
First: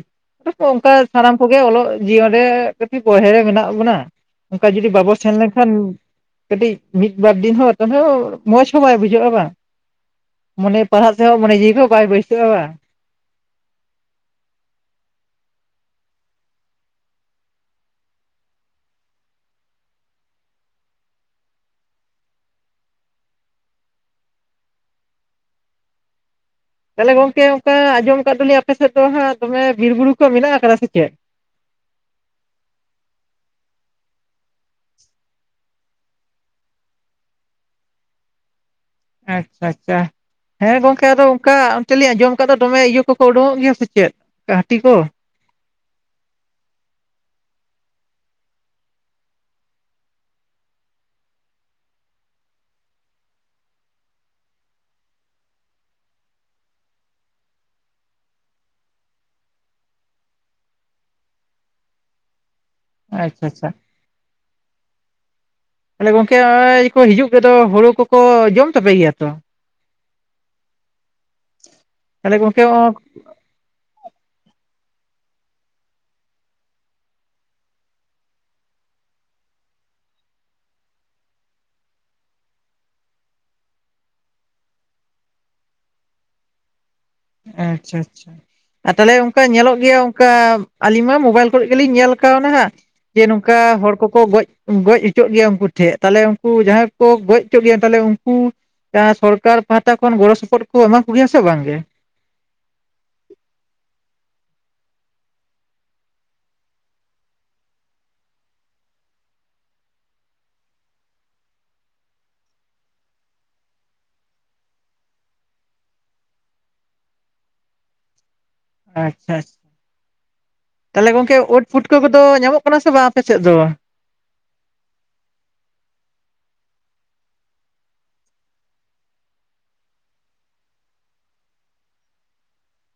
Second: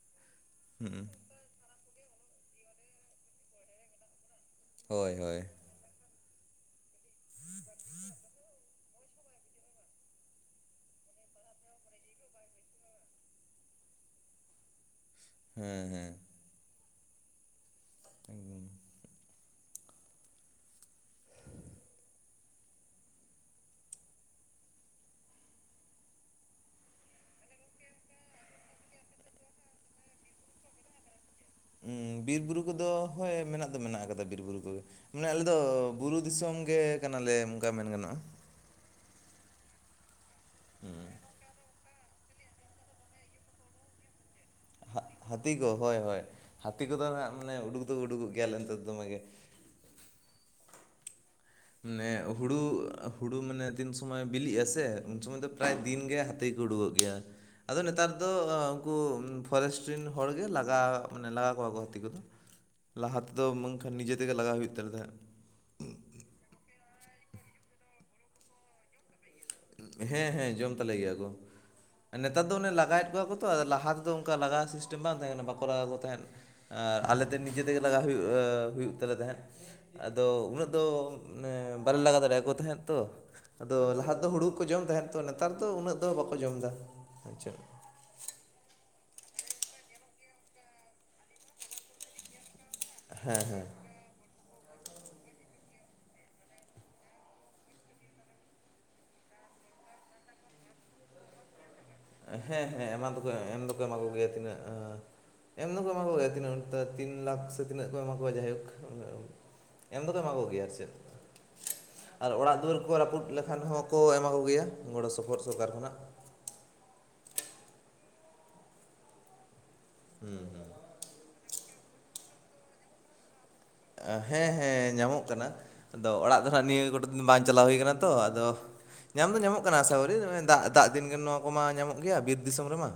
ᱛᱟᱯᱚᱨ ᱚᱱᱠᱟ ᱦᱩᱸ ᱥᱟᱱᱟᱢ ᱠᱚᱜᱮ ᱚᱞᱚᱜ ᱡᱤᱭᱚᱱ ᱨᱮ ᱠᱟᱹᱴᱤᱡ ᱵᱚᱨᱦᱮ ᱨᱮ ᱢᱮᱱᱟᱜ ᱵᱚᱱᱟ ᱚᱱᱠᱟ ᱡᱩᱫᱤ ᱵᱟᱵᱚ ᱦᱳᱭ ᱥᱮᱱ ᱦᱳᱭ ᱞᱮᱱᱠᱷᱟᱱ ᱠᱟᱹᱴᱤᱡ ᱢᱤᱫᱵᱟᱨ ᱫᱤᱱ ᱦᱚᱸ ᱢᱚᱡᱽ ᱦᱚᱸ ᱵᱟᱭ ᱵᱩᱡᱷᱟᱹᱜᱼᱟ ᱵᱟ ᱢᱚᱱᱮ ᱯᱟᱲᱦᱟᱜ ᱥᱮᱜᱦᱚᱸ ᱢᱚᱱᱮ ᱡᱤᱣᱤ ᱠᱚ ᱵᱟᱭ ᱵᱟᱹᱭᱥᱠᱟᱹᱜᱼᱟ ᱵᱟ ᱦᱮᱸ ᱦᱮᱸ [unintelligible] ᱛᱟᱦᱚᱞᱮ ᱜᱚᱝᱠᱮ ᱚᱱᱠᱟ ᱟᱸᱡᱚᱢ ᱟᱠᱟᱫ ᱫᱚᱞᱤᱧ ᱟᱯᱮ ᱥᱮᱫ ᱫᱚ ᱦᱟᱸᱜ ᱫᱚᱢᱮ ᱵᱤᱨ ᱵᱩᱨᱩ ᱠᱚ ᱢᱮᱱᱟᱜ ᱠᱟᱫᱟ ᱥᱮ ᱪᱮᱫ ᱩ ᱵᱤᱨᱵᱩᱨᱩ ᱠᱚᱫᱚ ᱦᱳᱭ ᱢᱮᱱᱟᱜ ᱫᱚ ᱢᱮᱱᱟᱜ ᱠᱟᱫᱟ ᱵᱤᱨ ᱵᱩᱨᱩ ᱠᱚᱜᱮ ᱢᱟᱱᱮ ᱟᱞᱮ ᱫᱚ ᱵᱩᱨᱩ ᱫᱤᱥᱚᱢ ᱜᱮ ᱠᱟᱱᱟᱞᱮ ᱚᱱᱠᱟ ᱢᱮᱱ ᱜᱟᱱᱚᱜᱼᱟ ᱟᱪᱪᱷᱟ ᱟᱪᱪᱷᱟ ᱦᱮᱸ ᱜᱚᱝᱠᱮ ᱟᱫᱚ ᱚᱱᱠᱟ ᱛᱤᱞᱤᱧ ᱟᱸᱡᱚᱢ ᱟᱠᱟᱫᱟ ᱫᱚᱢᱮ ᱤᱭᱟᱹ ᱠᱚᱠᱚ ᱩᱰᱩᱝᱠᱚᱜ ᱜᱮᱭᱟ ᱥᱮ ᱪᱮᱫ ᱦᱟᱛᱤ ᱠᱚ ᱦᱟ ᱦᱟᱹᱛᱤ ᱠᱚ ᱦᱳᱭ ᱦᱳᱭ ᱦᱟᱹᱛᱤ ᱠᱚᱫᱚ ᱱᱟᱦᱟᱜ ᱢᱟᱱᱮ ᱩᱰᱩᱠ ᱫᱚ ᱩᱰᱩᱠᱚᱜ ᱜᱮᱭᱟᱞᱮ ᱮᱱᱛᱮ ᱫᱚᱢᱮᱜᱮ ᱢᱟᱱᱮ ᱦᱩᱲᱩ, ᱦᱩᱲᱩ ᱢᱟᱱᱮ ᱛᱤᱱ ᱥᱩᱢᱟᱹᱭ ᱵᱤᱞᱤᱜ ᱟᱥᱮ ᱩᱱ ᱥᱩᱚᱢᱟᱹᱭ ᱫᱚ ᱯᱨᱟᱭ ᱫᱤᱱ ᱜᱮ -ᱛᱤ ᱠᱚ ᱩᱰᱩᱠᱚᱜ ᱜᱮᱭᱟ ᱟᱫᱚ ᱱᱮᱛᱟᱨ ᱫᱚ ᱩᱱᱠᱩ ᱯᱷᱚᱨᱮᱥᱴᱚ ᱨᱮᱱ ᱦᱚᱲ ᱜᱮ ᱞᱟᱜᱟ ᱢᱟᱱᱮ ᱞᱟᱜᱟ ᱠᱚᱣᱟ ᱠᱚ ᱦᱟᱹᱛᱤ ᱠᱚᱫᱚ [inaudible] ᱞᱟᱦᱟ ᱛᱮᱫᱚ ᱟᱪᱪᱷᱟ ᱵᱟᱝᱠᱷᱟᱱ ᱱᱤᱡᱮ ᱛᱮᱜᱮ ᱞᱟᱜᱟ ᱦᱩᱭᱩᱜ ᱛᱟᱞᱮ ᱛᱟᱦᱮᱸᱫ ᱛᱟᱦᱚᱞᱮ ᱜᱚᱝᱠᱮ [unintelligible] ᱠᱚ ᱦᱤᱡᱩᱜ ᱜᱮᱫᱚ ᱦᱩᱲᱩ ᱠᱚᱠᱚ ᱡᱚᱢ ᱛᱟᱯᱮ ᱜᱮᱭᱟ ᱛᱚ ᱦᱮᱸ ᱦᱮᱸ ᱡᱚᱢ ᱛᱟᱞᱮ ᱜᱮᱭᱟ ᱠᱚ ᱛᱟᱦᱚᱞᱮ ᱱᱮᱛᱟᱨ ᱫᱚ ᱜᱚᱝᱠᱮ ᱚᱱᱮ ᱱᱚᱜ ᱞᱟᱜᱟᱭᱮᱫ ᱠᱚᱣᱟ ᱠᱚ- ᱛᱚ ᱞᱟᱦᱟ ᱛᱮᱫᱚ ᱚᱱᱠᱟ ᱞᱟᱜᱟᱣ ᱥᱤᱥᱴᱮᱢ ᱵᱟᱝ ᱛᱟᱦᱮᱸ ᱠᱟᱱᱟ ᱵᱟᱠᱚ ᱞᱟᱜᱟ ᱠᱚ ᱛᱟᱦᱮᱸᱫ ᱟᱨ ᱟᱞᱮᱛᱮ ᱱᱤᱡᱮ ᱛᱮᱜᱮ ᱞᱟᱜᱟ ᱦᱩᱭᱩᱜ ᱦᱩᱭᱩᱜ ᱛᱟᱞᱮ ᱛᱟᱦᱮᱸᱫ ᱟᱫᱚ ᱩᱱᱟᱹᱜ ᱫᱚ ᱮᱸᱻ ᱵᱟᱞᱮ ᱞᱟᱜᱟ ᱫᱟᱲᱮᱭᱟᱠᱚ ᱛᱟᱦᱮᱸᱫ ᱛᱚ ᱛᱚ ᱞᱟᱦᱟ ᱫᱚ ᱦᱩᱲᱩ ᱠᱚ ᱡᱚᱢ ᱛᱟᱦᱮ ᱛᱚ ᱱᱮᱛᱟᱨ ᱫᱚ ᱩᱱᱟᱹᱜ ᱫᱚ ᱵᱟᱠᱚ ᱡᱚᱢ ᱫᱟ ᱟᱪᱪᱷᱟ ᱟᱪᱪᱷᱟ ᱟᱨ ᱛᱟᱦᱚᱞᱮ ᱚᱱᱠᱟ ᱧᱮᱞᱚᱜ ᱜᱮᱭᱟ ᱚᱱᱠᱟ ᱟᱹᱞᱤᱧ ᱢᱟ ᱢᱳᱵᱟᱭᱤᱞ ᱠᱚᱨᱮ ᱜᱮᱞᱤᱧ ᱧᱮᱞ ᱠᱟᱣᱱᱟ ᱦᱟᱸᱜ ᱡᱮ ᱦᱮᱸ ᱱᱚᱝᱠᱟ ᱦᱚᱲ ᱠᱚᱠᱚ ᱜᱚᱡ ᱜᱚᱡ ᱦᱚᱪᱚᱜ ᱜᱮᱭᱟ ᱩᱱᱠᱩ ᱴᱷᱮᱱ ᱛᱟᱦᱞᱮ ᱩᱱᱠᱩ ᱡᱟᱦᱟᱸᱭ ᱠᱚ ᱜᱚᱡ ᱦᱚᱪᱚᱜ ᱜᱮᱭᱟ ᱛᱟᱦᱞᱮ ᱩᱱᱠᱩ ᱠᱟ ᱥᱚᱨᱠᱟᱨ ᱯᱟᱦᱟᱴᱟ ᱠᱷᱚᱱ ᱜᱚᱲᱚ ᱥᱚᱯᱚᱦᱚᱫ ᱠᱚ ᱮᱢᱟ ᱠᱚᱜᱮᱭᱟ ᱥᱮ ᱵᱟᱝᱜᱮ ᱦᱮᱸ ᱦᱮᱸ ᱮᱢ ᱫᱚ ᱮᱢ ᱫᱚᱠᱚ ᱮᱢᱟ ᱠᱚᱜᱮᱭᱟ ᱛᱤᱱᱟᱹᱜ ᱮᱢ ᱫᱚᱠᱚ ᱮᱢᱟ ᱠᱚ ᱜᱮᱭᱟ ᱛᱤᱱᱟᱹᱜ ᱛᱤᱱ ᱞᱟᱠᱷ ᱥᱮ ᱛᱤᱱᱟᱹᱜ ᱠᱚ ᱮᱢᱟ ᱠᱚᱣᱟ ᱡᱟᱭᱦᱳᱠ᱾ ᱮᱢ ᱫᱚ ᱮᱢᱟ ᱠᱚ ᱜᱮᱭᱟ ᱟᱨ ᱪᱮᱫ ᱟᱨ ᱚᱲᱟᱜ ᱫᱩᱣᱟᱹᱨ ᱠᱚ ᱨᱟᱹᱯᱩᱫ ᱞᱮᱠᱷᱟᱱ ᱦᱚᱸ ᱠᱚ ᱮᱢᱟᱭ ᱜᱮᱭᱟᱹ ᱜᱚᱲᱚ ᱥᱚᱯᱚᱦᱚᱫᱽ ᱥᱚᱨᱠᱟᱨ ᱠᱷᱳᱱᱟᱜ ᱟᱪᱪᱷᱟ ᱦᱮᱸ ᱦᱩᱸ ᱛᱟᱦᱚᱞᱮ ᱜᱚᱝᱠᱮ ᱩᱴ ᱯᱩᱰᱠᱟᱹ ᱠᱚᱫᱚ ᱧᱟᱢᱚᱜ ᱠᱟᱱᱟ ᱥᱮ ᱵᱟᱝ ᱟᱯᱮ ᱥᱮᱫ ᱫᱚ ᱦᱮᱸ ᱦᱮᱸ ᱧᱟᱢᱚᱜ ᱠᱟᱱᱟ ᱟᱫᱚ ᱚᱲᱟᱜ ᱫᱚ ᱦᱟᱸᱜ ᱱᱤᱭᱟᱹ ᱠᱚᱴᱟ ᱫᱤᱱ ᱵᱟᱝ ᱪᱟᱞᱟᱣ ᱦᱩᱭ ᱠᱟᱱᱟ ᱛᱚ ᱟᱫᱚ ᱧᱟᱢ ᱫᱚ ᱧᱟᱢᱚᱜ ᱠᱟᱱᱟ ᱥᱟᱣᱨᱤ ᱫᱟᱜ ᱫᱟᱜ ᱫᱤᱱᱜᱮ ᱱᱚᱣᱟ ᱠᱚᱢᱟ ᱧᱟᱢᱚᱜ ᱜᱮᱭᱟ ᱵᱤᱨ ᱫᱤᱥᱚᱢ ᱨᱮᱢᱟ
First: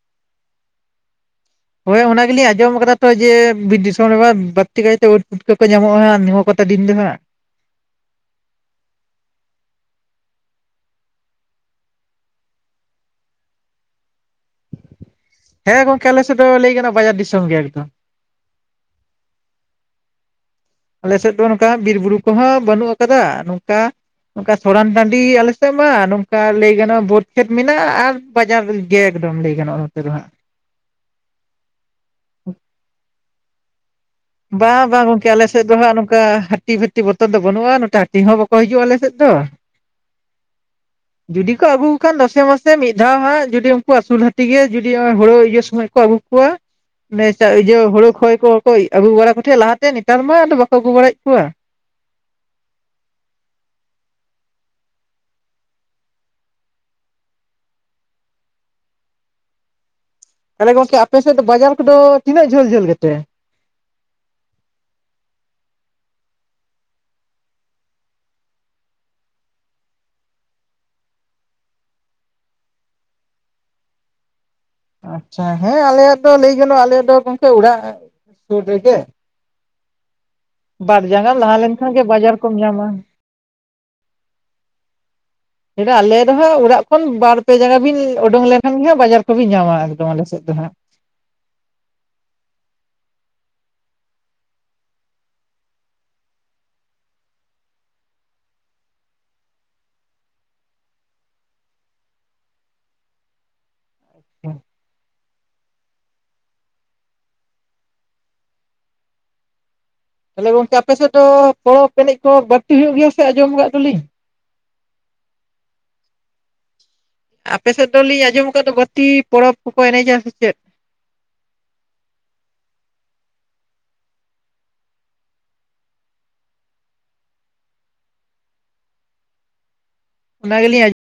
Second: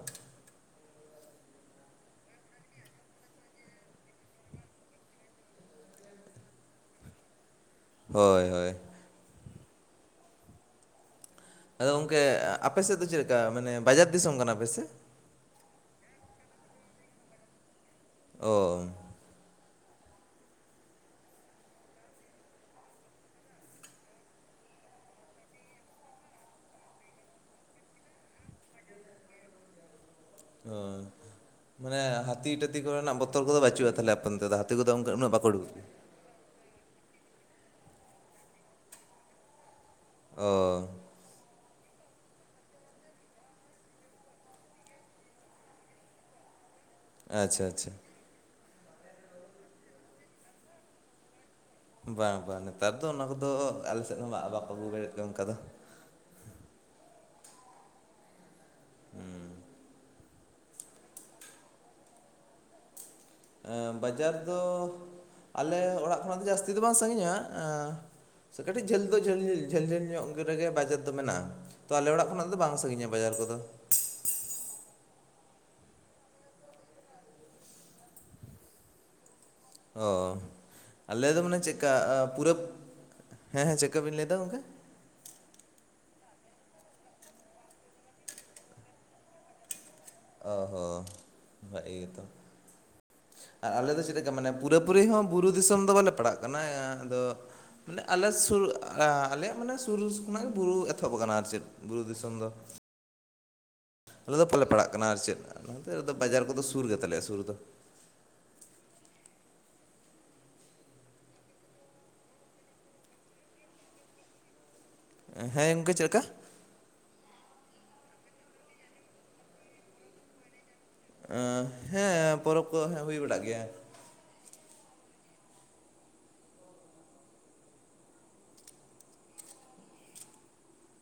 ᱦᱳᱭ ᱚᱱᱟ ᱜᱮᱞᱤᱧ ᱟᱸᱡᱚᱢ ᱟᱠᱟᱫᱟ ᱛᱚ ᱡᱮ ᱵᱤᱨ ᱫᱤᱥᱚᱢ ᱨᱮᱢᱟ ᱵᱟᱹᱲᱛᱤ ᱠᱟᱭᱛᱮ ᱩᱫ ᱯᱩᱴᱠᱟᱹ ᱠᱚ ᱧᱟᱢᱚᱜᱼᱟ ᱦᱟᱜ ᱱᱤᱦ ᱠᱚᱴᱟ ᱫᱤᱱ ᱫᱚᱦᱟᱸᱜ ᱦᱳᱭ ᱦᱳᱭ ᱟᱫᱚ ᱜᱚᱝᱠᱮ ᱟᱯᱮ ᱥᱮᱫ ᱫᱚ ᱪᱮᱫ ᱞᱮᱠᱟ ᱢᱟᱱᱮ ᱵᱟᱡᱟᱨ ᱫᱤᱥᱚᱢ ᱠᱟᱱᱟ ᱯᱮᱥᱮ ᱦᱮᱸ ᱜᱚᱝᱠᱮ ᱟᱞᱮ ᱥᱮᱫ ᱫᱚ ᱞᱟᱹᱭ ᱠᱟᱱᱟ ᱵᱟᱡᱟᱨ ᱫᱤᱥᱚᱢ ᱜᱮ ᱮᱠᱫᱚᱢ ᱚ ᱟᱞᱮ ᱥᱮᱫ ᱫᱚ ᱱᱚᱝᱠᱟ ᱵᱤᱨᱼᱵᱩᱨᱩ ᱠᱚᱦᱚᱸ ᱵᱟᱹᱱᱩᱜ ᱟᱠᱟᱫᱟ ᱱᱚᱝᱠᱟ ᱱᱚᱝᱠᱟ ᱥᱚᱨᱟᱱ ᱴᱟᱺᱰᱤ ᱜᱮ ᱟᱞᱮᱥᱮᱫ ᱢᱟ ᱱᱚᱝᱠᱟ ᱞᱟᱹᱭ ᱜᱟᱱᱚᱜᱼᱟ ᱵᱟᱹᱫᱽ ᱠᱷᱮᱛ ᱢᱮᱱᱟᱜᱼᱟ ᱟᱨ ᱵᱟᱡᱟᱨ ᱨᱮᱜᱮ ᱮᱠᱫᱚᱢ ᱞᱟᱹᱭ ᱜᱟᱱᱚᱜᱼᱟ ᱱᱚᱛᱮ ᱫᱚ ᱦᱟᱸᱜ ᱚ ᱢᱟᱱᱮ ᱦᱟᱹᱛᱤ ᱴᱟᱹᱛᱤ ᱠᱚᱨᱮᱱᱟᱜ ᱵᱚᱛᱚᱨ ᱠᱚᱫᱚ ᱵᱟᱹᱪᱩᱜᱼᱟ ᱛᱟᱦᱚᱞᱮ ᱚᱱᱛᱮ ᱫᱚ ᱦᱟᱹᱛᱤ ᱵᱟᱝ ᱠᱚᱫᱚ ᱵᱟᱝ ᱚᱱᱠᱟ ᱜᱚᱝᱠᱮ ᱩᱱᱟᱹᱜ ᱵᱟᱠᱚ ᱟᱞᱮᱥᱮᱫ ᱩᱰᱩᱠᱚᱜ ᱫᱚ ᱜᱮᱭᱟ ᱦᱟᱸᱜ ᱱᱚᱝᱠᱟ ᱦᱟᱹᱛᱤ ᱵᱩᱛ ᱦᱟᱹᱛᱤ ᱵᱚᱛᱚᱨ ᱫᱚ ᱵᱟᱹᱱᱩᱜᱼᱟ ᱱᱚᱛᱮ ᱦᱟᱹᱛᱤ ᱦᱚᱸ ᱵᱟᱹᱠᱩ ᱦᱤᱡᱩᱜᱼᱟ ᱟᱞᱮ ᱥᱮᱫ ᱫᱚ ᱚ ᱡᱩᱫᱤ ᱠᱚ ᱟᱹᱜᱩ ᱠᱩᱠᱷᱟᱱ ᱫᱚᱥᱮ ᱢᱟᱥᱮ ᱢᱤᱫ ᱫᱷᱟᱣ ᱦᱟᱸᱜ ᱡᱩᱫᱤ ᱩᱝᱠᱩ ᱟᱹᱥᱩᱞ ᱦᱟᱹᱛᱤ ᱜᱮ ᱡᱩᱫᱤ ᱦᱚᱸ ᱦᱩᱲᱩ ᱤᱭᱟᱹ ᱥᱚᱢᱚᱭ ᱠᱚ ᱟᱹᱜᱩ [inaudible] [inaudible] ᱟᱪᱪᱷᱟ ᱤᱭᱟᱹ ᱟᱪᱪᱷᱟ ᱦᱳᱲᱩ ᱠᱷᱚᱭ ᱠᱚ ᱟᱹᱜᱩ ᱵᱟᱲᱟ ᱠᱚᱴᱷᱮᱱ ᱞᱟᱦᱟᱛᱮ ᱱᱮᱛᱟᱨ ᱢᱟ ᱟᱫᱚ ᱵᱟᱠᱚ ᱟᱹᱜᱩ ᱵᱟᱲᱟᱭᱮᱫ ᱠᱚᱣᱟ ᱵᱟᱝ ᱵᱟᱝ ᱱᱮᱛᱟᱨ ᱫᱚ ᱚᱱᱟ ᱠᱩᱫᱩ ᱟᱞᱮ ᱥᱮᱫ ᱫᱚ ᱵᱟᱠᱚ ᱟᱹᱜᱩ ᱵᱟᱲᱟᱭᱮᱜ ᱠᱚᱣᱟ ᱚᱱᱠᱟ ᱫᱚ ᱛᱟᱦᱟᱞᱮ ᱜᱚᱝᱠᱮ ᱟᱯᱮ ᱥᱮᱫ ᱫᱚ ᱵᱟᱡᱟᱨ ᱠᱩᱫᱚ ᱛᱤᱱᱟᱹᱜ ᱡᱷᱟᱹᱞ ᱡᱷᱟᱹᱞ ᱜᱮᱛᱮ? ᱟᱹ ᱵᱟᱡᱟᱨ ᱫᱚ ᱟᱞᱮ ᱚᱲᱟᱜ ᱠᱷᱚᱱᱟᱜ ᱫᱚ ᱡᱟᱹᱥᱛᱤ ᱫᱚ ᱵᱟᱝ ᱥᱟᱺᱜᱤᱧᱟ ᱟᱸ ᱥᱮ ᱠᱟᱹᱴᱤᱡ ᱡᱷᱟᱹᱞ ᱫᱚ ᱡᱷᱟᱹᱞ ᱡᱷᱟᱹᱞ ᱡᱷᱟᱹᱞ ᱧᱚᱜ ᱨᱮᱜᱮ ᱵᱟᱡᱟᱨ ᱫᱚ ᱢᱮᱱᱟᱜᱼᱟ᱾ ᱛᱟᱦᱚᱞᱮ ᱚᱲᱟᱜ ᱠᱷᱚᱱᱟᱜ ᱫᱚ ᱵᱟᱝ ᱥᱟᱺᱜᱤᱧᱟ ᱵᱟᱡᱟᱨ ᱠᱩᱫᱚ ᱟᱪᱷᱟ ᱦᱮᱸ ᱟᱞᱮᱭᱟᱜ ᱫᱚ ᱞᱟᱹᱭ ᱜᱟᱱᱚᱜ ᱟᱞᱮᱭᱟᱜ ᱫᱚ ᱜᱚᱝᱠᱮ ᱚᱲᱟᱜ ᱥᱩᱨ ᱨᱮᱜᱮ ᱚᱻ ᱵᱟᱨ ᱟᱞᱮ ᱡᱟᱸᱜᱟ ᱫᱚ ᱞᱟᱦᱟ ᱢᱟᱱᱮ ᱪᱮᱫᱠᱟ ᱞᱮᱱᱠᱷᱟᱱ ᱜᱮ ᱟ ᱵᱟᱡᱟᱨ ᱯᱩᱨᱟᱹ ᱠᱚᱢ ᱧᱟᱢᱟ ᱦᱮᱸ ᱦᱮᱸ ᱪᱮᱫᱠᱟ ᱵᱮᱱ ᱞᱟᱹᱭ ᱫᱟ ᱜᱚᱝᱠᱮ ᱪᱮᱫ ᱟᱞᱮ ᱫᱚᱦᱟᱸᱜ ᱚᱲᱟᱜ ᱠᱷᱚᱱ ᱵᱟᱨ ᱯᱮ ᱡᱟᱸᱜᱟ ᱵᱤᱱ ᱩᱰᱩᱝ ᱞᱮᱱᱠᱷᱟᱱ ᱜᱮ ᱦᱟᱸᱜ ᱵᱟᱡᱟᱨ ᱠᱚᱵᱤᱱ ᱧᱟᱢᱟ ᱟᱨ ᱚ ᱦᱚᱸ ᱵᱷᱟᱜᱮ ᱜᱮᱛᱚ ᱟᱨ ᱟᱞᱮ ᱫᱚ ᱪᱮᱫ ᱞᱮᱠᱟ ᱢᱟᱱᱮ ᱯᱩᱨᱟᱹᱯᱩᱨᱤ ᱦᱚᱸ ᱵᱩᱨᱩ ᱫᱤᱥᱚᱢ ᱫᱚ ᱵᱟᱞᱮ ᱯᱟᱲᱟᱜ ᱠᱟᱱᱟ ᱟᱸ ᱟᱫᱚ ᱢᱟᱱᱮ ᱟᱞᱮ ᱥᱩᱨ ᱟ ᱟᱞᱮᱭᱟᱜ ᱢᱟᱱᱮ ᱥᱩᱨ ᱠᱷᱚᱱᱟᱜ ᱜᱮ ᱵᱩᱨᱩ ᱮᱛᱚᱦᱚᱵ ᱟᱠᱟᱱᱟ ᱟᱨ ᱪᱮᱫ ᱵᱩᱨᱩ ᱫᱤᱥᱚᱢ ᱫᱚ ᱟᱞᱮ ᱫᱚ ᱵᱟᱞᱮ ᱯᱟᱲᱟᱜ ᱠᱟᱱᱟ ᱟᱨ ᱪᱮᱫ ᱱᱚᱛᱮ ᱨᱮᱫᱚ ᱵᱟᱡᱟᱨ ᱠᱩᱫᱚ ᱥᱩᱨ ᱜᱮᱛᱟᱞᱮᱭᱟ ᱥᱩᱨ ᱫᱚ ᱛᱟᱦᱚᱞᱮ ᱜᱚᱝᱠᱮ ᱟᱯᱮ ᱥᱮᱫ ᱫᱚ ᱯᱚᱨᱚᱵᱽ ᱮᱱᱮᱡ ᱠᱚ ᱵᱟᱹᱲᱛᱤ ᱦᱩᱭᱩᱜ ᱜᱮᱭᱟ ᱥᱮ ᱟᱸᱡᱚᱢ ᱟᱠᱟᱫ ᱫᱚᱞᱤᱧ ᱦᱮᱸ ᱜᱚᱝᱠᱮ ᱪᱮᱜ ᱠᱟ? ᱟᱯᱮᱥᱮᱫ ᱫᱚᱞᱤᱧ ᱟᱸᱡᱚᱢ ᱟᱠᱟᱫ ᱫᱚ ᱵᱟᱹᱛᱤ ᱯᱚᱨᱚᱵᱽ ᱠᱚᱠᱚ ᱮᱱᱮᱡᱟ ᱥᱮ ᱪᱮᱫ? ᱟᱺ ᱦᱮᱸ ᱯᱚᱨᱚᱵᱽ ᱠᱚ ᱦᱮᱸ ᱦᱩᱭ ᱵᱟᱲᱟᱜ ᱜᱮᱭᱟ ᱚᱱᱟ ᱜᱮᱞᱤᱧ ᱟᱡ